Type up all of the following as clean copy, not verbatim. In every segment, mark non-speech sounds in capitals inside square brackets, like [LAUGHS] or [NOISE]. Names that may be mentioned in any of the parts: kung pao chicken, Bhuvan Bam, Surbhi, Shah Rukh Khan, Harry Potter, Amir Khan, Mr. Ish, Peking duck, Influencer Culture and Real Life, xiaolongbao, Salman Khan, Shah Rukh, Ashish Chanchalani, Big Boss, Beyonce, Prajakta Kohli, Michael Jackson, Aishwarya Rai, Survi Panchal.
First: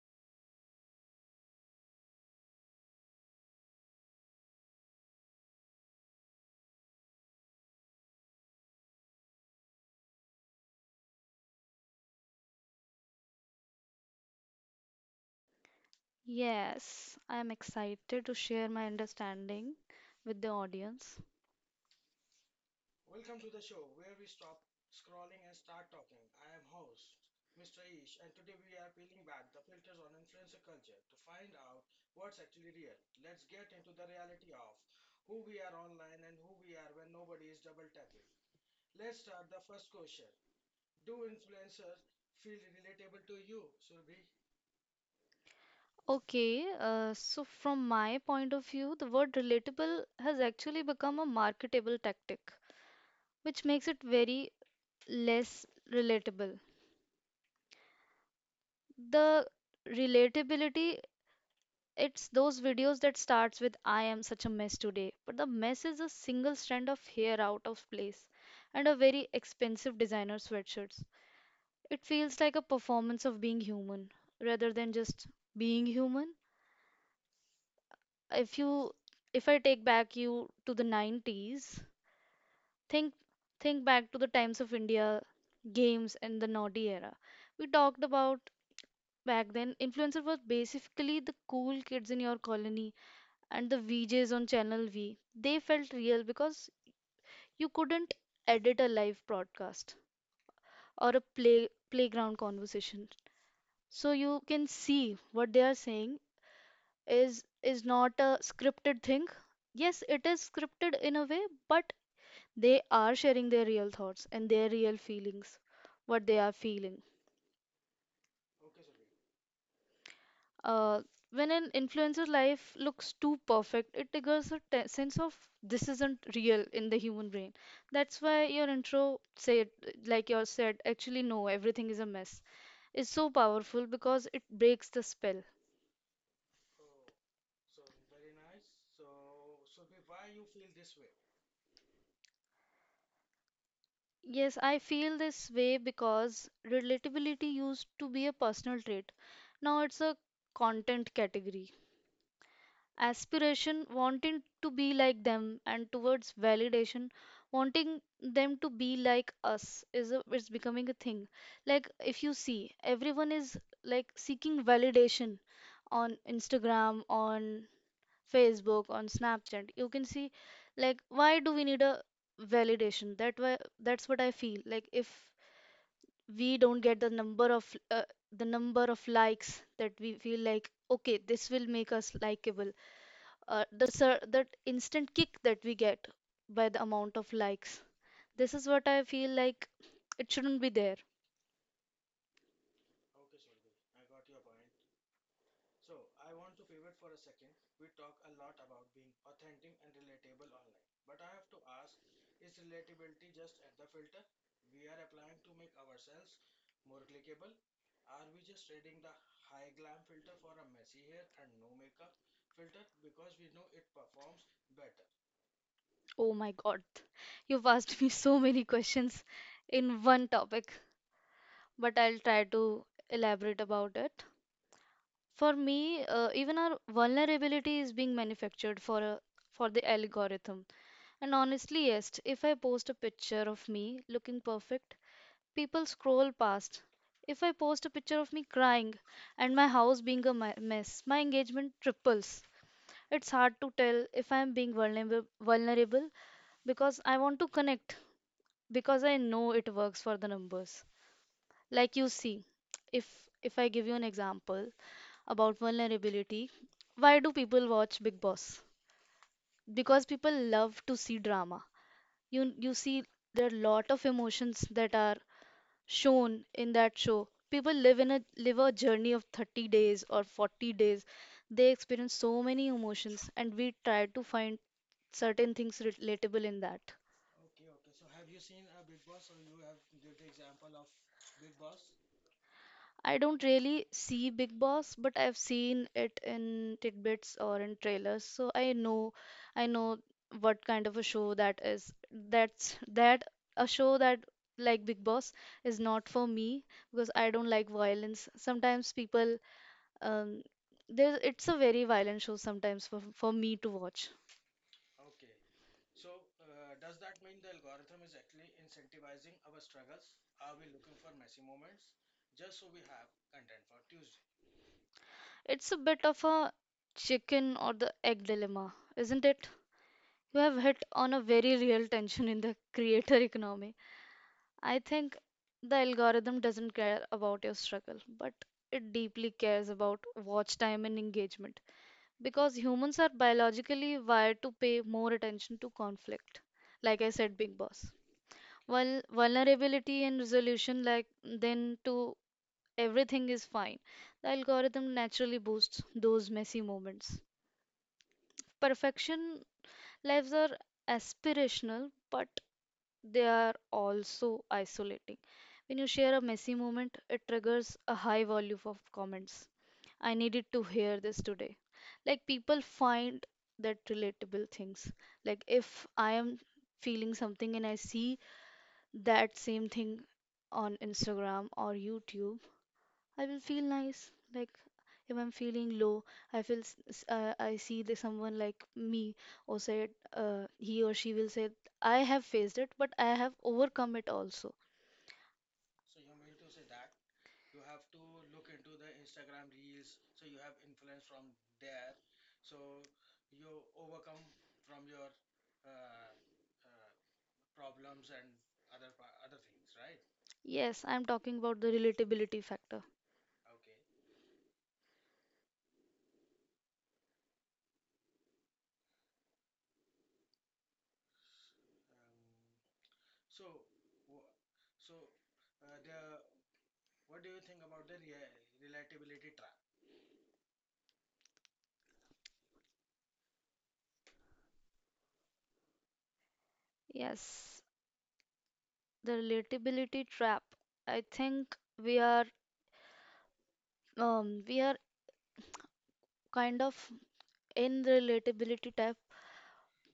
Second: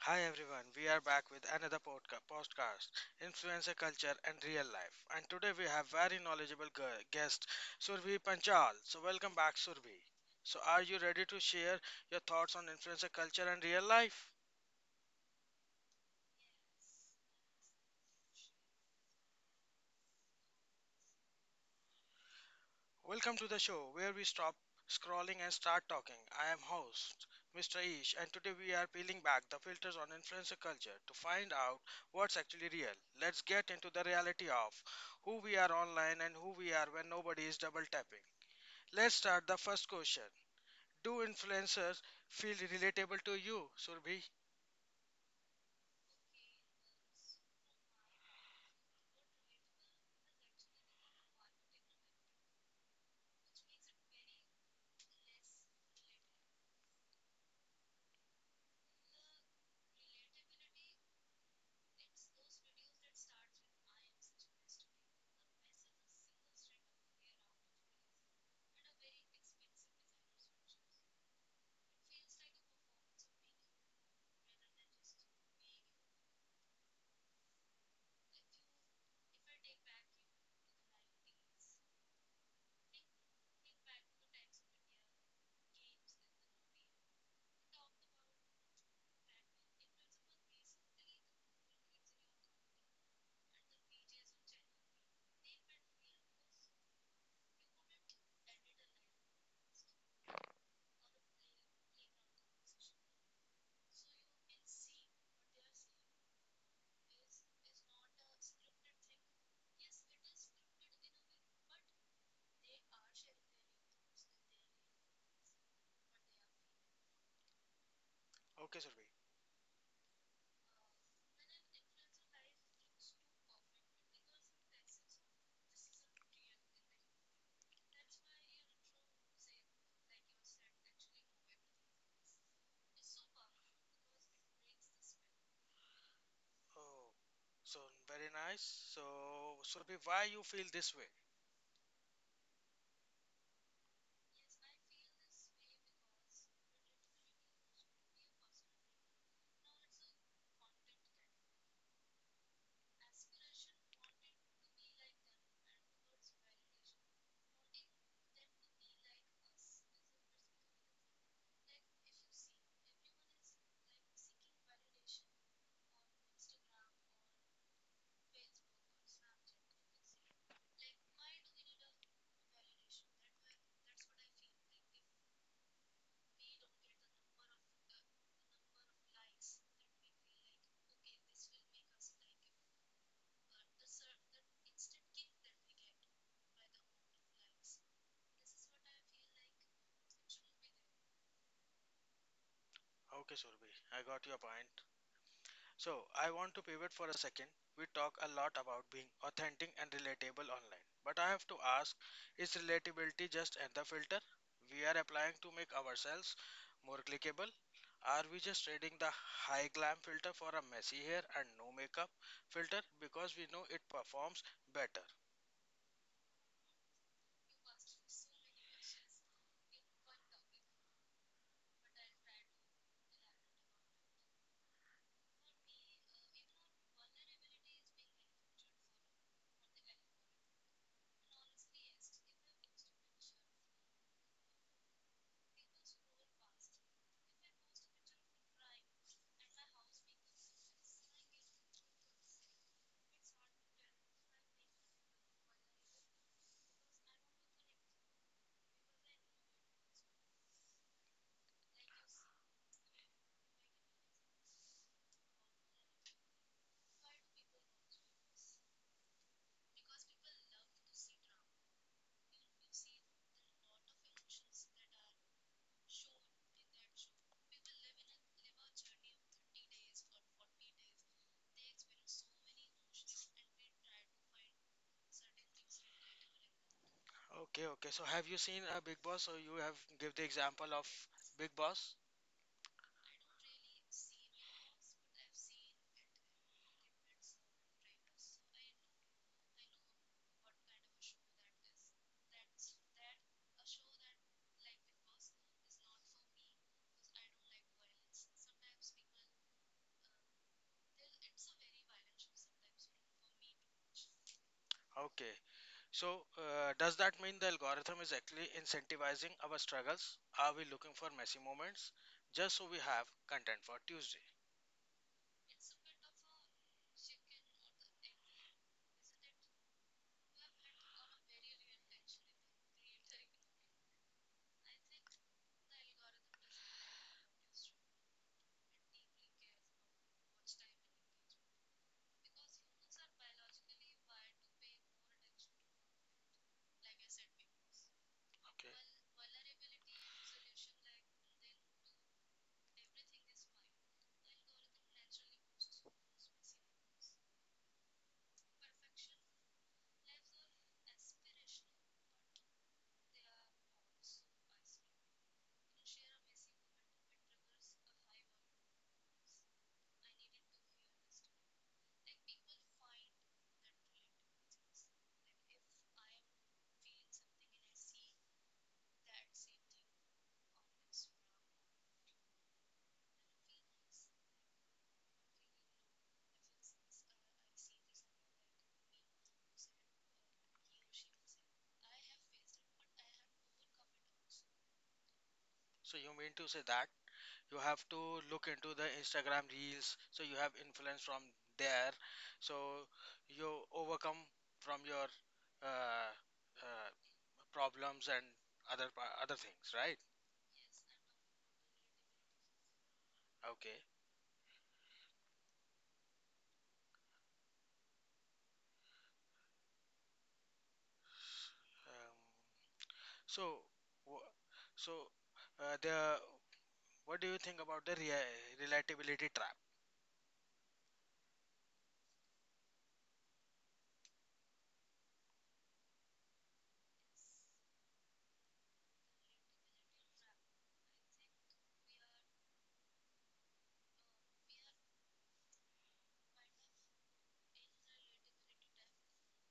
Hi everyone, we are back with another podcast, Influencer Culture and Real Life. And today we have very knowledgeable guest, Survi Panchal. So welcome back, Survi. So are you ready to share your thoughts on influencer culture and real life? Yes, I'm excited to share my understanding with the audience. Welcome to the show where we stop scrolling and start talking. I am host, Mr. Ish, and today we are peeling back the filters on influencer culture to find out what's actually real. Let's get into the reality of who we are online and who we are when nobody is double tapping. Let's start the first question. Do influencers feel relatable to you, Surbhi? Okay, so from my point of view, the word relatable has actually become a marketable tactic, which makes it very less relatable. The relatability, it's those videos that starts with I am such a mess today, but the mess is a single strand of hair out of place and a very expensive designer sweatshirt. It feels like a performance of being human rather than just being human. If you if I take back you to the 90s. Think think back to the times of India games and the naughty era. We talked about back then influencer was basically the cool kids in your colony and the VJs on channel V. They felt real because you couldn't edit a live broadcast or a playground conversation, so you can see what they are saying is not a scripted thing. Yes, it is scripted in a way, but they are sharing their real thoughts and their real feelings, what they are feeling Okay, Surbhi. uh, when an influencer's life looks too perfect, it triggers a sense of this isn't real in the human brain. That's why your intro said, like you said, actually no, everything is a mess, is so powerful because it breaks the spell. Oh, so very nice. So, Surbhi, why you feel this way? Yes, I feel this way because relatability used to be a personal trait. Now it's a content category. Aspiration, wanting to be like them, and towards validation, wanting them to be like us is a, it's becoming a thing. Like if you see, everyone is like seeking validation on Instagram, on Facebook, on Snapchat. You can see, like, why do we need a validation? That why, that's what I feel. Like if we don't get the number of uh, the number of likes, that we feel like okay, this will make us likable, the sir, that instant kick that we get by the amount of likes, this is what I feel like, it shouldn't be there. Okay, Surbhi, I got your point. So, I want to pivot for a second. We talk a lot about being authentic and relatable online, but I have to ask, is relatability just another filter we are applying to make ourselves more clickable? Are we just trading the high glam filter for a messy hair and no makeup filter because we know it performs better? Oh my god, you've asked me so many questions in one topic, but I'll try to elaborate about it. For me, even our vulnerability is being manufactured for a for the algorithm. And honestly, yes, if I post a picture of me looking perfect, people scroll past. If I post a picture of me crying and my house being a mess, my engagement triples. It's hard to tell if I am being vulnerable because I want to connect, because I know it works for the numbers. Like you see, if if I give you an example about vulnerability, why do people watch big boss? Because people love to see drama. You see, there are lot of emotions that are shown in that show. People live in a live a journey of 30 days or 40 days. They experience so many emotions, and we try to find certain things relatable in that. Okay, okay. So have you seen a Big Boss? So you have give the example of Big Boss. I don't really see Big Boss, but I've seen it in tidbits or in trailers, so I know what kind of a show that is. That's that a show that, like Big Boss, is not for me because I don't like violence. Sometimes people um there, it's a very violent show sometimes for me to watch. Okay. So, does that mean the algorithm is actually incentivizing our struggles? Are we looking for messy moments just so we have content for Tuesday? It's a bit of a chicken or the egg dilemma, isn't it? You have hit on a very real tension in the creator [LAUGHS] economy. I think the algorithm doesn't care about your struggle, but it deeply cares about watch time and engagement because humans are biologically wired to pay more attention to conflict, like I said, Big Boss. While Okay. vulnerability and resolution, like then to everything is fine, the algorithm naturally boosts those messy moments. Perfection lives are aspirational, but they are also isolating. When you share a messy moment, it triggers a high volume of comments. I needed to hear this today. Like, people find that relatable things. Like, if I am feeling something and I see that same thing on Instagram or YouTube, I will feel nice. Like if I'm feeling low, I feel I see the someone like me, or said, he or she will say, I have faced it, but I have overcome it also. So you mean to say that you have to look into the Instagram reels, so you have influence from there, so you overcome from your uh, uh, problems and other other things, right? Yes, I'm talking about the relatability factor. Okay. Um, so, wha- so the what do you think about the rea relatability trap? Yes, the relatability trap. I think we are we are kind of in the relatability type.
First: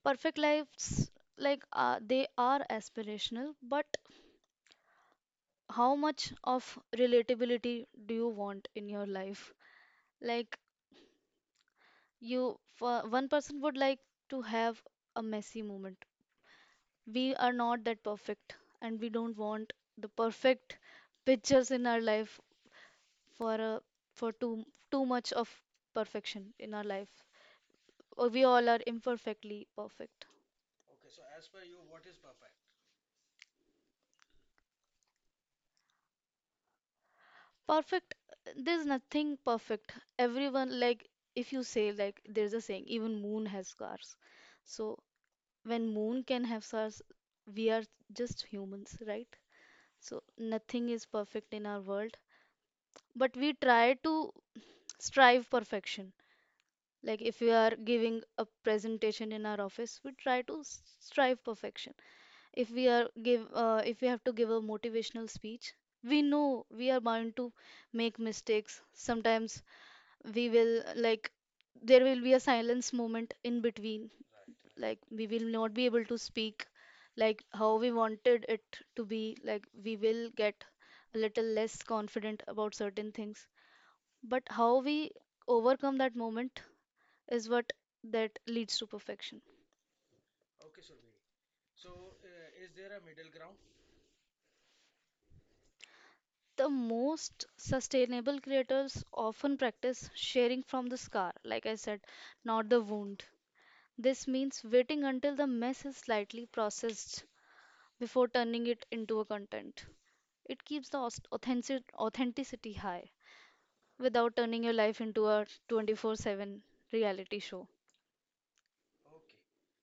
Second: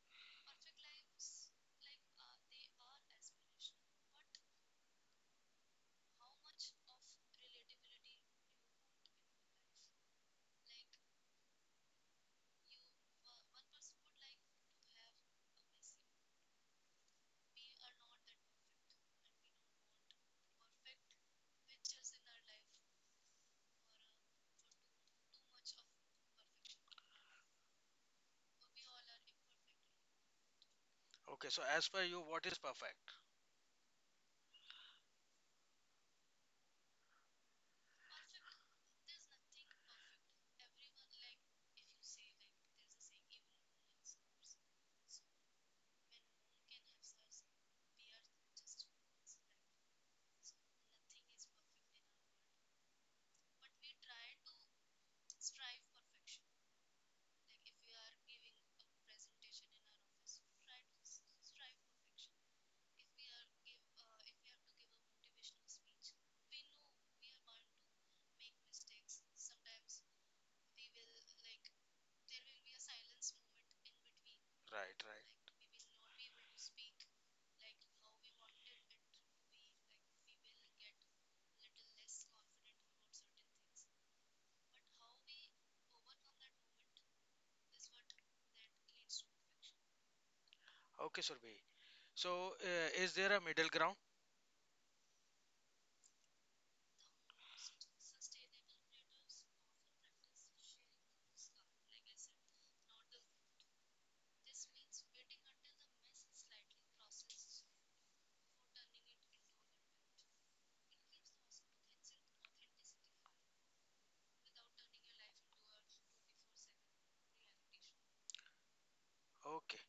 Perfect lives, they are aspirational, but how much of relatability do you want in your life? Like you, for one person would like to have a messy moment. We are not that perfect, and we don't want the perfect pictures in our life for a for too much of perfection in our life. We all are imperfectly perfect Okay, so as per you, what is perfect? perfect There's nothing perfect. Everyone, like, if you say, like, there's a saying, even moon has scars. So when moon can have stars, we are just humans, right? So nothing is perfect in our world, but we try to strive perfection. Like if we are giving a presentation in our office, we try to strive perfection. If we are give if we have to give a motivational speech, we know we are bound to make mistakes. Sometimes we will, like, there will be a silence moment in between, Right, like right. we will not be able to speak like how we wanted it to be, like we will get a little less confident about certain things, but how we overcome that moment is what that leads to perfection. Okay, Surbhi. So, is there a middle ground? The most sustainable creators often practice sharing from the scar, like I said, not the wound. This means waiting until the mess is slightly processed before turning it into a content. It keeps the authenticity high without turning your life into a 24/7 reality show. Okay.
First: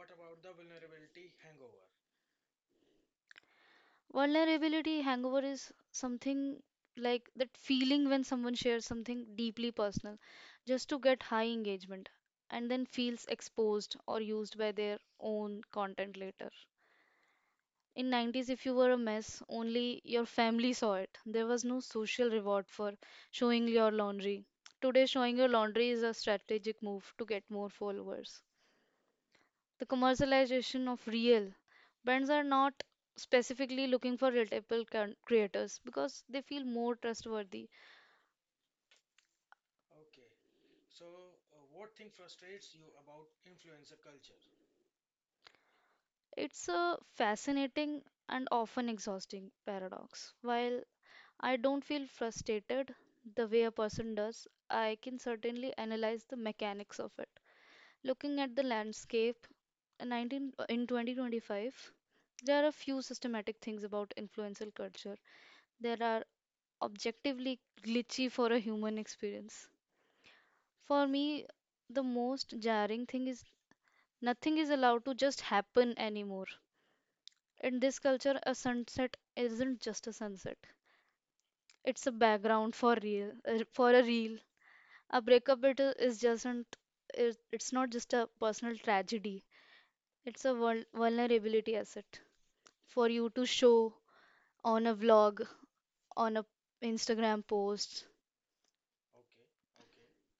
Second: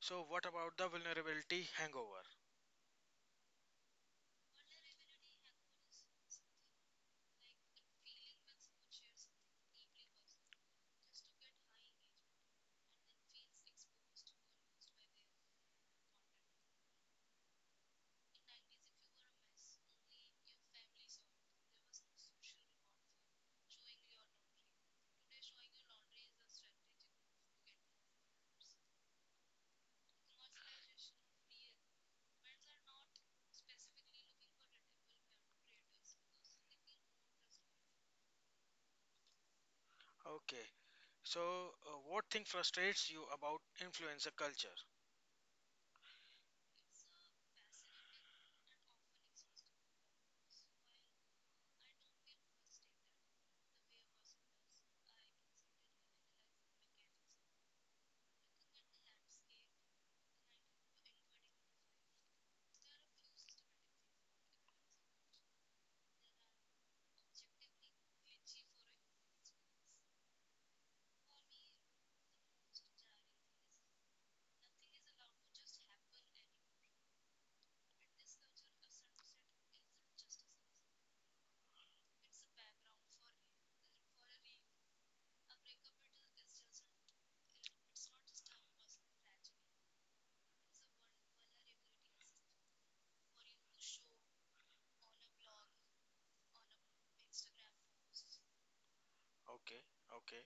So, what about the vulnerability hangover? Vulnerability hangover is something like that feeling when someone shares something deeply personal just to get high engagement and then feels exposed or used by their own content later. In 90s, if you were a mess, only your family saw it. There was no social reward for showing your laundry. Today, showing your laundry is a strategic move to get more followers. The commercialization of real, brands are not specifically looking for relatable creators because they feel more trustworthy. Okay. So, what thing frustrates you about influencer culture? It's a fascinating and often exhausting paradox. While I don't feel frustrated the way a person does, I can certainly analyze the mechanics of it. Looking at the landscape, in 2025, there are a few systematic things about influential culture. There are objectively glitchy for a human experience. For me, the most jarring thing is nothing is allowed to just happen anymore. In this culture, a sunset isn't just a sunset. It's a background for for a reel. A breakup it's not just a personal tragedy. It's a vulnerability asset for you to show on a vlog, on a Instagram post. Okay, okay.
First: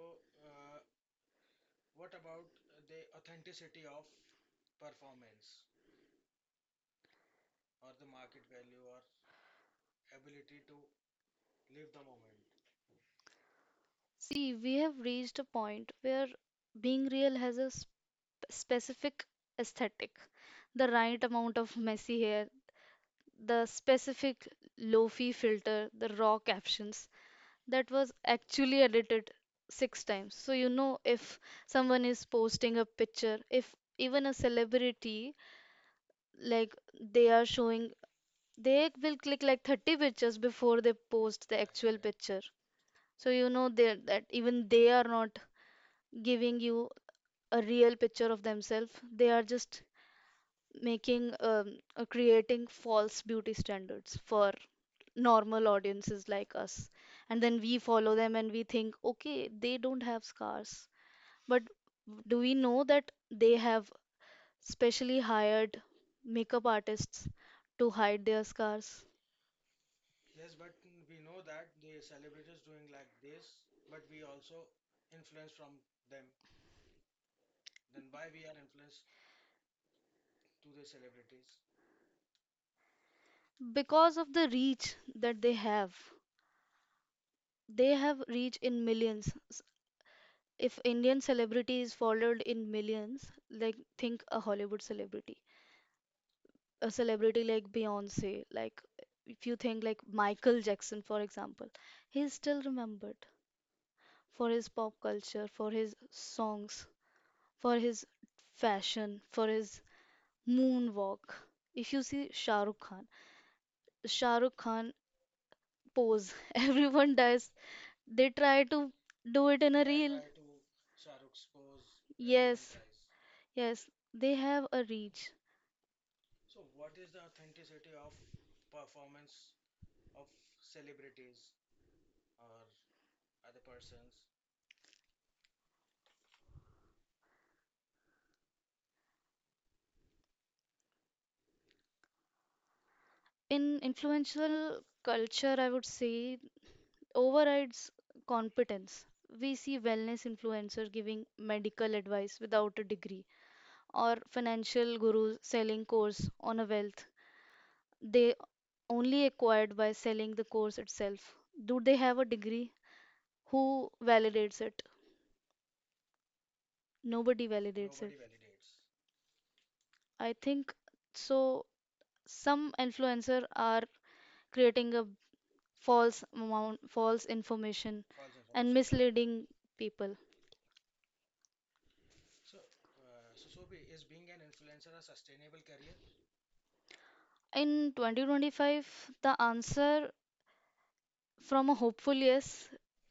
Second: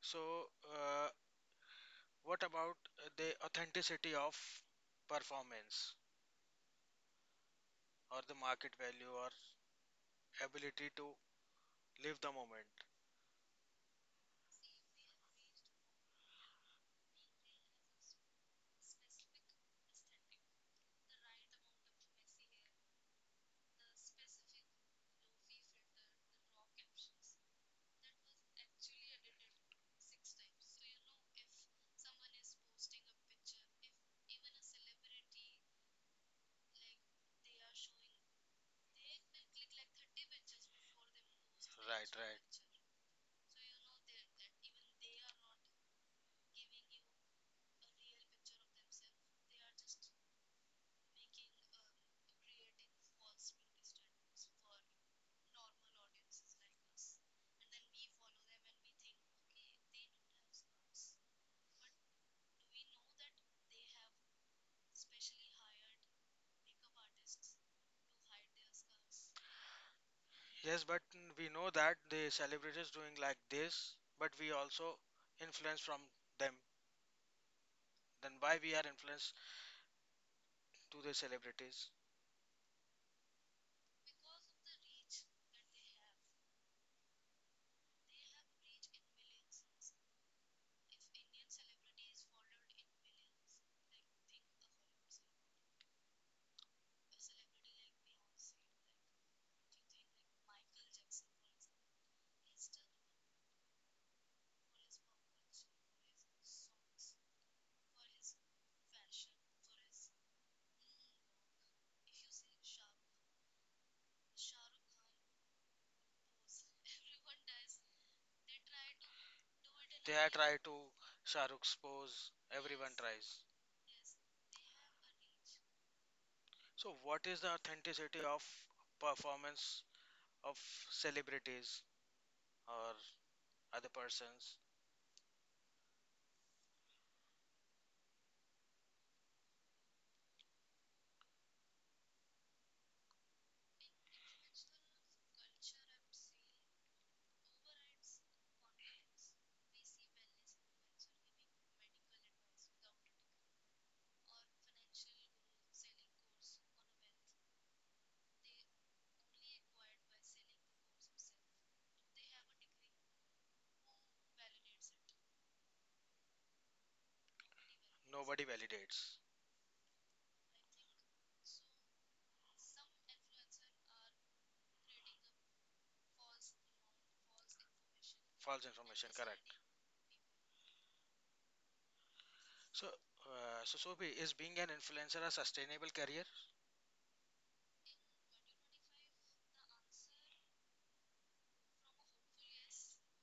So, uh, what about the authenticity of performance? Or the market value or ability to live the moment. See, we have reached a point where being real has a specific aesthetic, the right amount of messy hair, the specific lofi filter, the raw captions that was actually edited 6 times. So you know, if someone is posting a picture, if even a celebrity, like, they are showing, they will click like 30 pictures before they post the actual Right, right. picture. So you know they, that even they are not giving you a real picture of themselves. They are just making creating false beauty standards for normal audiences like us. And then we follow them and we think, okay, they don't have scars. But do we know that they have specially hired makeup artists to hide their scars? Yes, but we know that the celebrities doing like this, but we also influence from them. Then why we are influenced to the celebrities? Because of the reach that they have, they have reach in millions. If indian celebrity is followed in millions, like think a hollywood celebrity, a celebrity like beyonce. Like if you think like michael jackson for example, he is still remembered for his pop culture, for his songs, for his fashion, for his moonwalk. If you see shahrukh khan pose, [LAUGHS] everyone does. They try to do it in a They reel. are try to Shah Rukh's pose. Yes, Everyone tries. yes, they have a reach. So what is the authenticity of performance of celebrities or other persons? In influential culture, I would say overrides competence. We see wellness influencers giving medical advice without a degree, or financial gurus selling course on a wealth they only acquired by selling the course itself. Do they have a degree? Who validates it? Nobody validates it. Nobody validates. I think so. Some influencers are creating a false amount, false information, False and information, correct. misleading people. So, So Sobhi, is being an influencer a sustainable career? In 2025, the answer from a hopeful yes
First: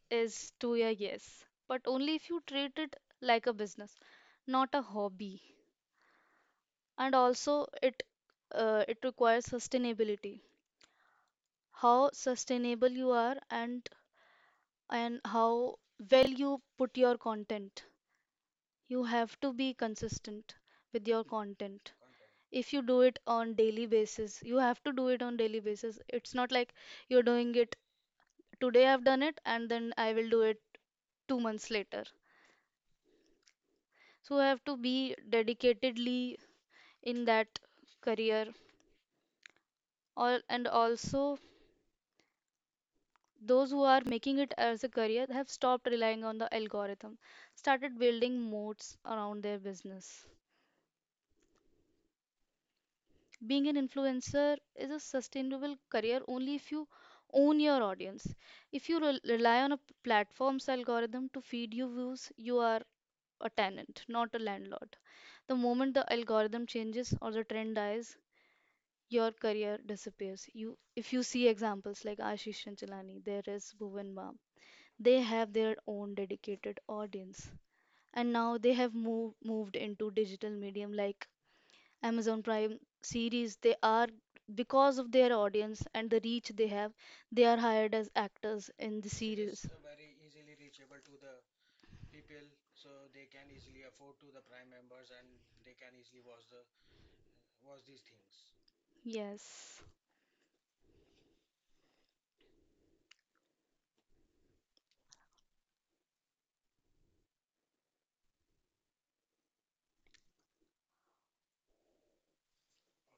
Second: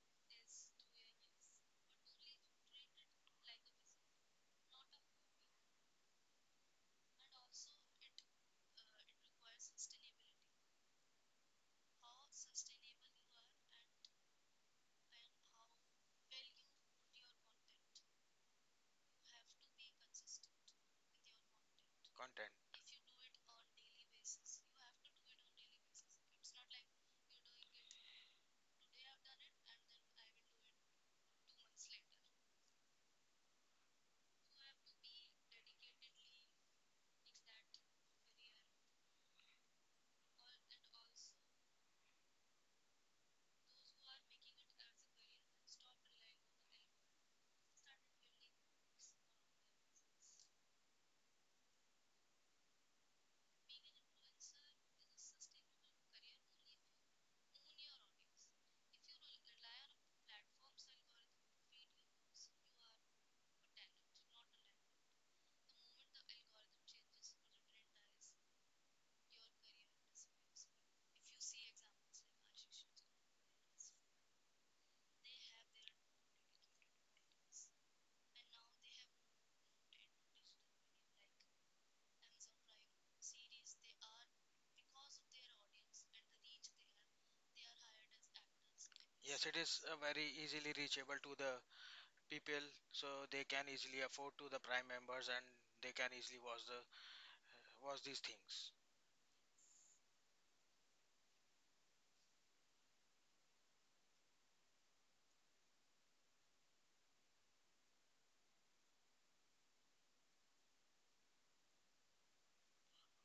is to a yes, but only if you treat it like a business, not a hobby. And also, it it requires sustainability. How sustainable you are, and how well you put your content. You have to be consistent with your content. Content. If you do it on daily basis, you have to do it on daily basis. It's not like you're doing it today I've done it and then I will do it 2 months later. So you have to be dedicatedly in that career all and also those who are making it as a career have stopped relying on the algorithm, started building moats around their business. Being an influencer is a sustainable career only if you own your audience. If you rely on a platform's algorithm to feed you views, you are a tenant, not a landlord. The moment the algorithm changes or the trend dies, your career disappears. If you see examples like Ashish Chanchalani, there is Bhuvan Bam, they have their own dedicated audience, and now they have moved into digital medium like Amazon Prime series. They are, because of their audience and the reach they have, they are hired as actors in the Yes, it series. is very easily reachable to the people, so they can easily afford to the Prime members and they can easily watch the watch these things. Yes.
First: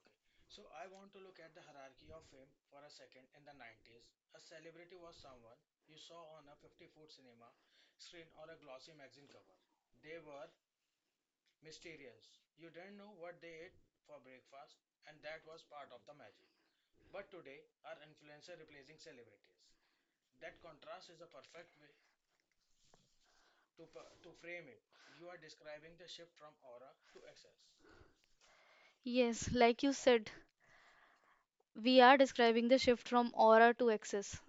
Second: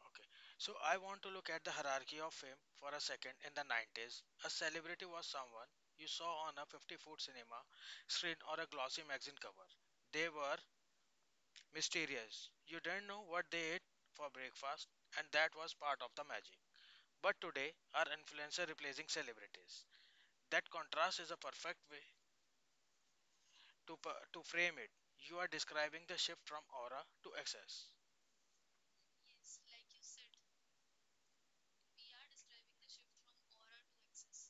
Okay, so I want to look at the hierarchy of fame for a second. In the 90s, a celebrity was someone you saw on a 50-foot cinema screen or a glossy magazine cover. They were mysterious. You didn't know what they ate for breakfast, and that was part of the magic. But today, are influencer replacing celebrities? That contrast is a perfect way to to frame it. You are describing the shift from aura to excess. Yes, like you said, we are describing the shift from aura to access.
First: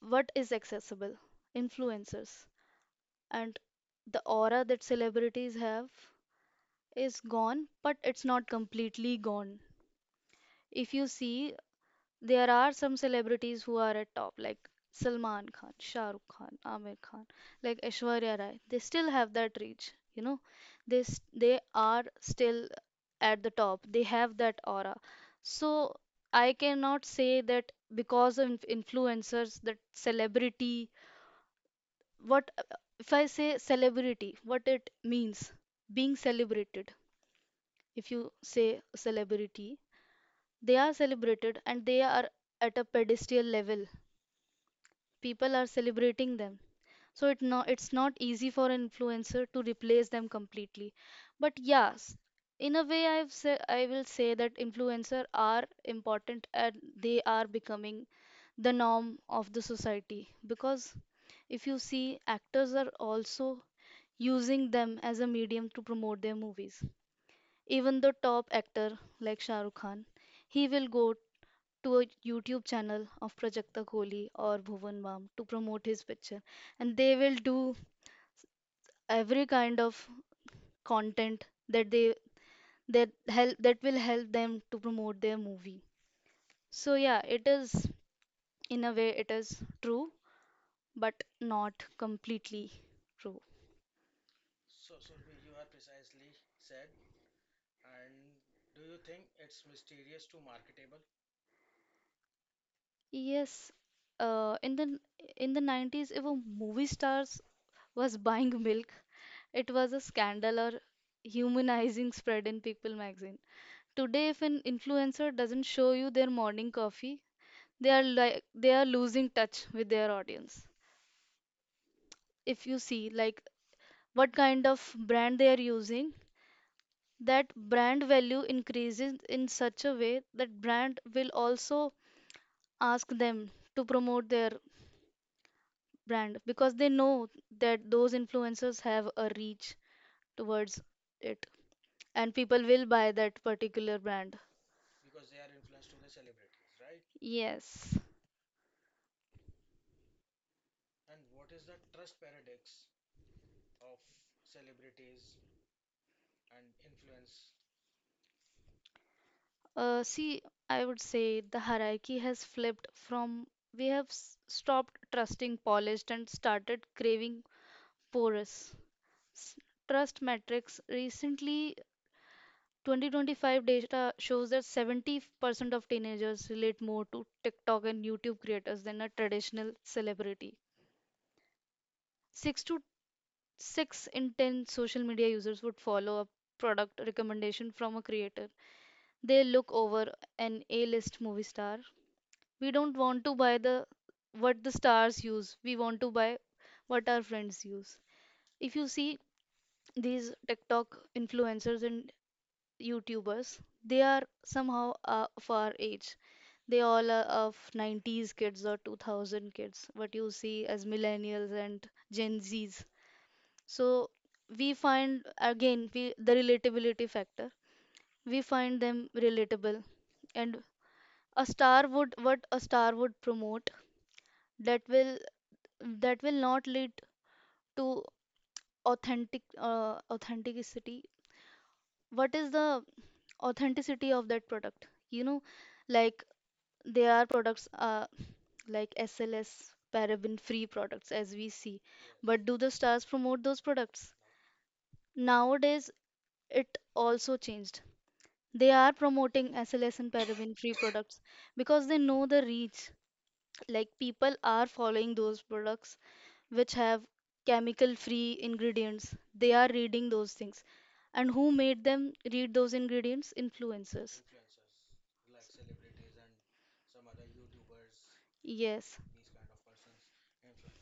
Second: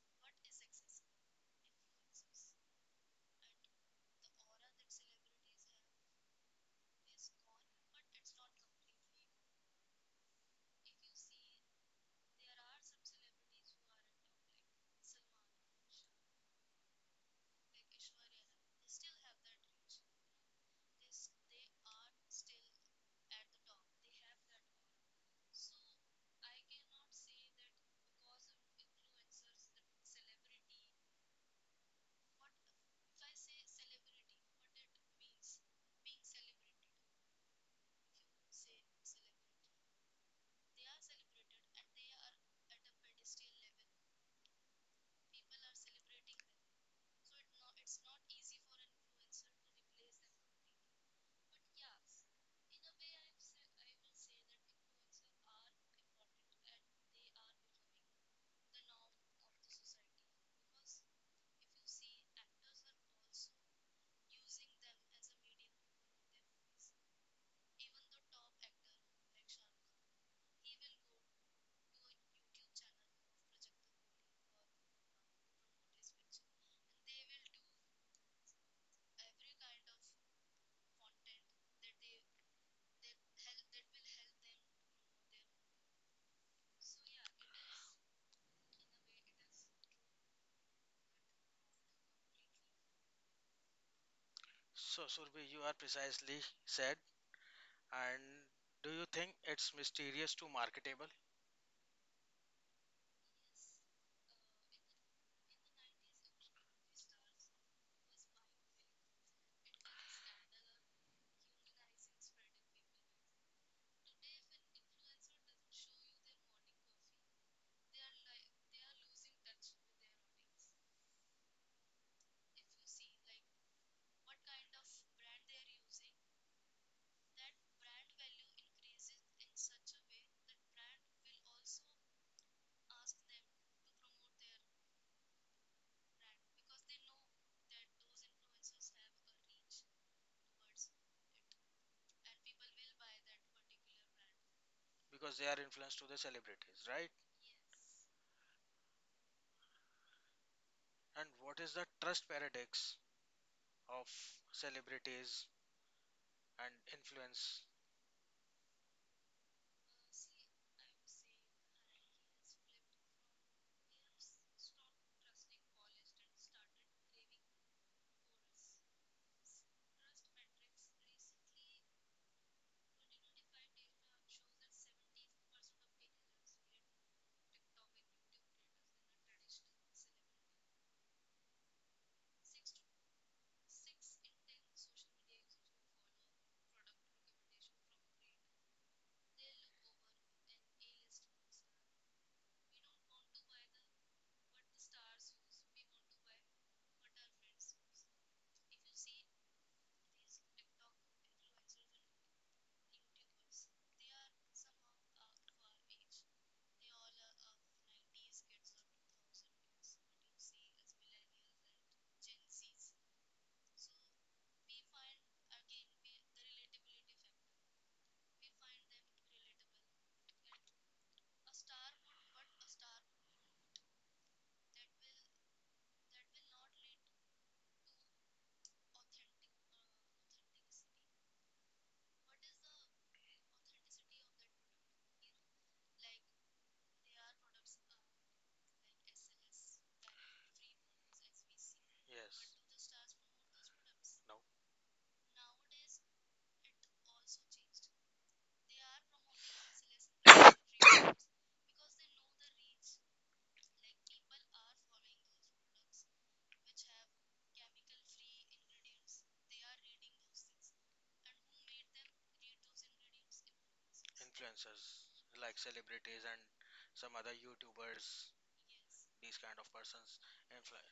What is accessible? Influencers. And the aura that celebrities have is gone, but it's not completely gone. If you see, there are some celebrities who are at top, like Salman Khan, Shah Rukh Khan, Amir Khan, like Aishwarya Rai. They still have that reach, you know. They are still at the top. They have that aura. So I cannot say that because of influencers, that celebrity. What if I say celebrity? What it means? Being celebrated. If you say celebrity, they are celebrated and they are at a pedestal level, people are celebrating them. So it no, it's not easy for an influencer to replace them completely, but yes, in a way I will say that influencer are important and they are becoming the norm of the society, because if you see actors are also using them as a medium to promote their movies. Even the top actor like Shah Rukh Khan, he will go to a YouTube channel of Prajakta Kohli or Bhuvan Bam to promote his picture, and they will do every kind of content that help that will help them to promote their movie. So yeah, it is, in a way it is true, but not completely true. So, Surbhi, you are precisely said. And do you think it's mysterious to marketable Yes, uh, in the in the 90s, if a movie stars was buying milk, it was a scandal or humanizing spread in People magazine. Today, if an influencer doesn't show you their morning coffee, they are like they are losing touch with their audience. If you see like what kind of brand they are using, that brand value increases in such a way that brand will also ask them to promote their brand, because they know that those influencers have a reach towards it and people will buy that particular brand. because they are influenced to the celebrities, right? Yes. And what is the trust paradox of celebrities and influence? See, I would say the hierarchy has flipped from, we have stopped trusting polished and started craving porous. S- Trust metrics recently 2025 data shows that 70% of teenagers relate more to TikTok and YouTube creators than a traditional celebrity. 6 to 6 in 10 social media users would follow a product recommendation from a creator. They look over an A-list movie star. We don't want to buy the what the stars use. We want to buy what our friends use. If you see these TikTok influencers and YouTubers, they are somehow of our age. They all are of 90s kids or 2000 kids, what you see as millennials and Gen Zs. So we find again we, the relatability factor. We find them relatable, and a star would, what a star would promote, that will, that will not lead to authentic authenticity. What is the authenticity of that product, you know, like there are products like sls paraben free products as we see, Yes. but do the stars promote those products? No. Nowadays it also changed, they are promoting sls and paraben free products because they know the reach, like people are following those products which have chemical free ingredients, they are reading those things, and who made them read those ingredients? Influencers. Influencers like celebrities and some other YouTubers, Yes. these kind of persons influence.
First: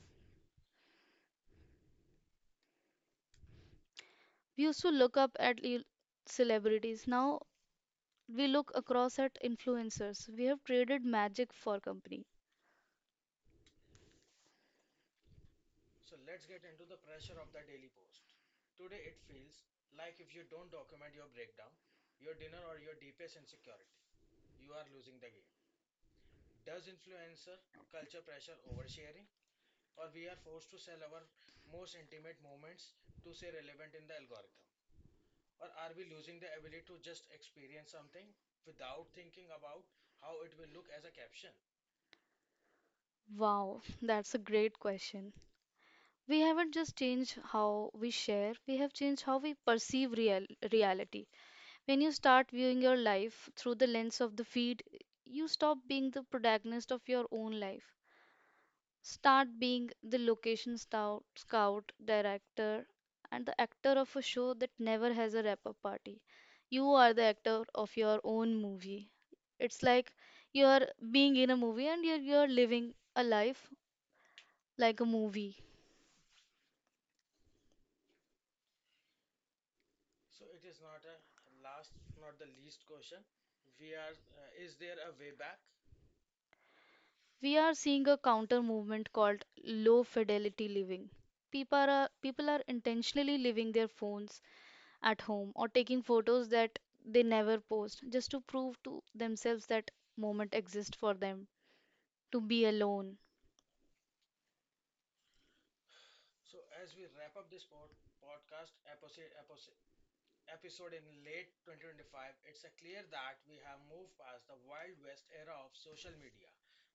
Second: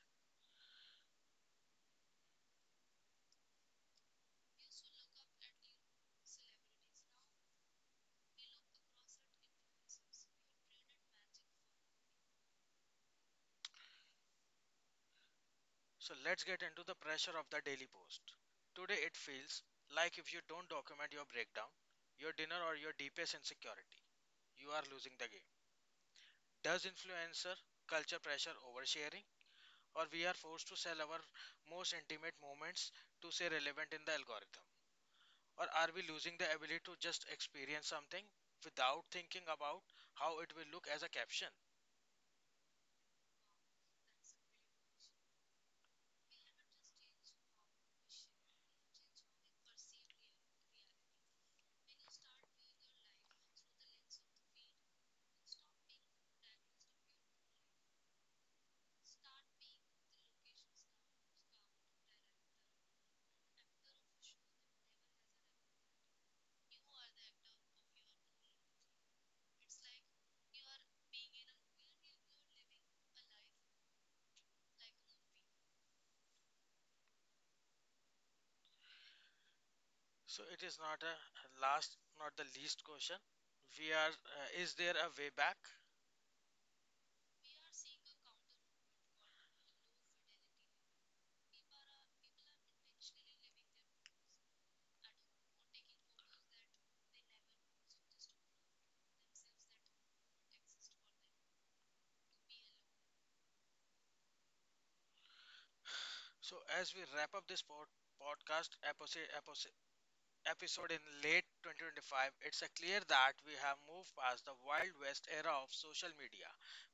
We used to look up at il- celebrities, now we look across at influencers. We have traded magic for company. So let's get into the pressure of the daily post. Today it feels like if you don't document your breakdown, your dinner or your deepest insecurity, you are losing the game. Does influencer culture pressure oversharing or we are forced to sell our most intimate moments to stay relevant in the algorithm? Or are we losing the ability to just experience something without thinking about how it will look as a caption? Wow, that's a great question. We haven't just changed how we share, we have changed how we perceive real reality. When you start viewing your life through the lens of the feed, you stop being the protagonist of your own life. Start being the location scout, director, and the actor of a show that never has a wrap up party. You are the actor of your own movie. It's like you're being in a movie and you're living a life like a movie. So it is not a last, not the least question. We are, is there a way back? We are seeing a counter movement called low fidelity living. People are intentionally leaving their phones at home or taking photos that they never post just to prove to themselves that moment exists for them to be alone. So as we wrap up this podcast episode in late 2025, it's clear that we have moved past the Wild West era of social media.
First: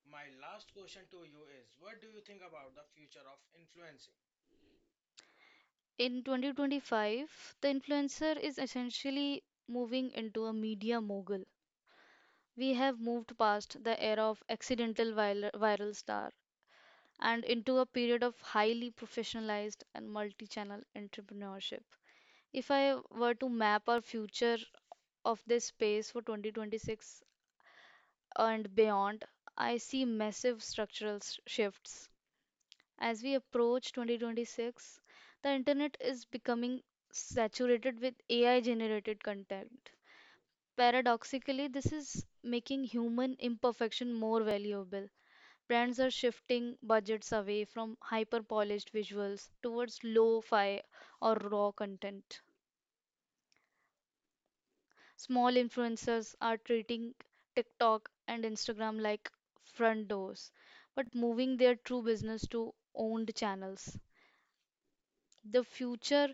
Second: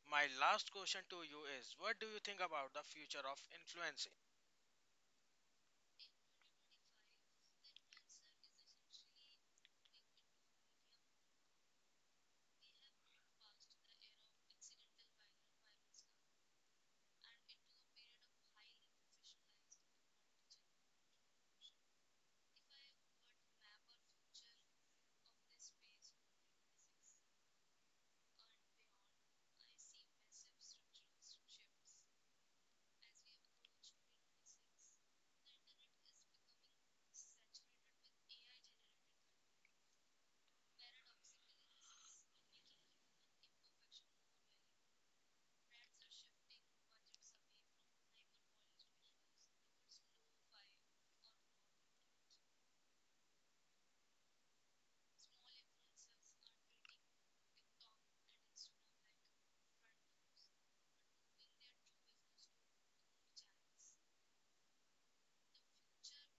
My last question to you is, what do you think about the future of influencing? In 2025, the influencer is essentially moving into a media mogul. We have moved past the era of accidental viral star and into a period of highly professionalized and multi channel entrepreneurship. If I were to map our future of this space for 2026 and beyond, I see massive structural shifts. As we approach 2026, the internet is becoming saturated with AI generated content. Paradoxically, this is making human imperfection more valuable. Brands are shifting budgets away from hyper polished visuals towards lo fi or raw content. Small influencers are treating TikTok and Instagram like front doors, but moving their true business to owned channels. The future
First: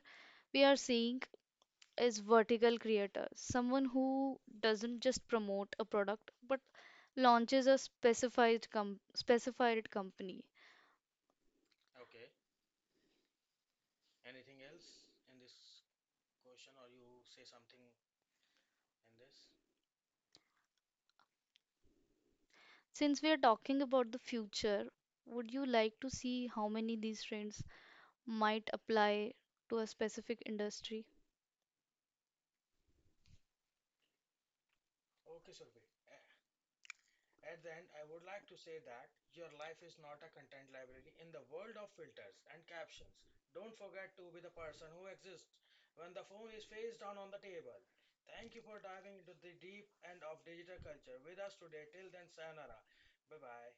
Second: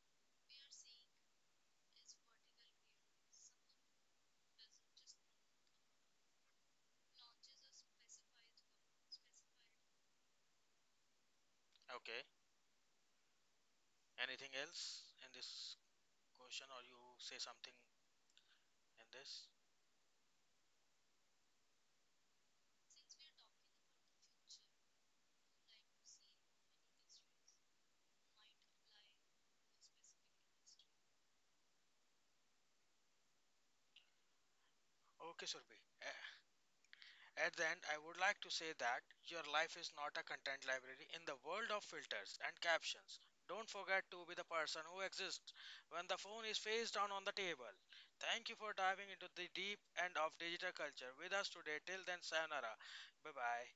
we are seeing is vertical creator, someone who doesn't just promote a product but launches a specified company. Okay, anything else in this question or you say something in this? Since we are talking about the future, would you like to see how many these trends might apply to a specific industry? Okay, Surbhi. At the end, I would like to say that your life is not a content library in the world of filters and captions. Don't forget to be the person who exists when the phone is face down on the table. Thank you for diving into the deep end of digital culture with us today. Till then, sayonara. Bye bye.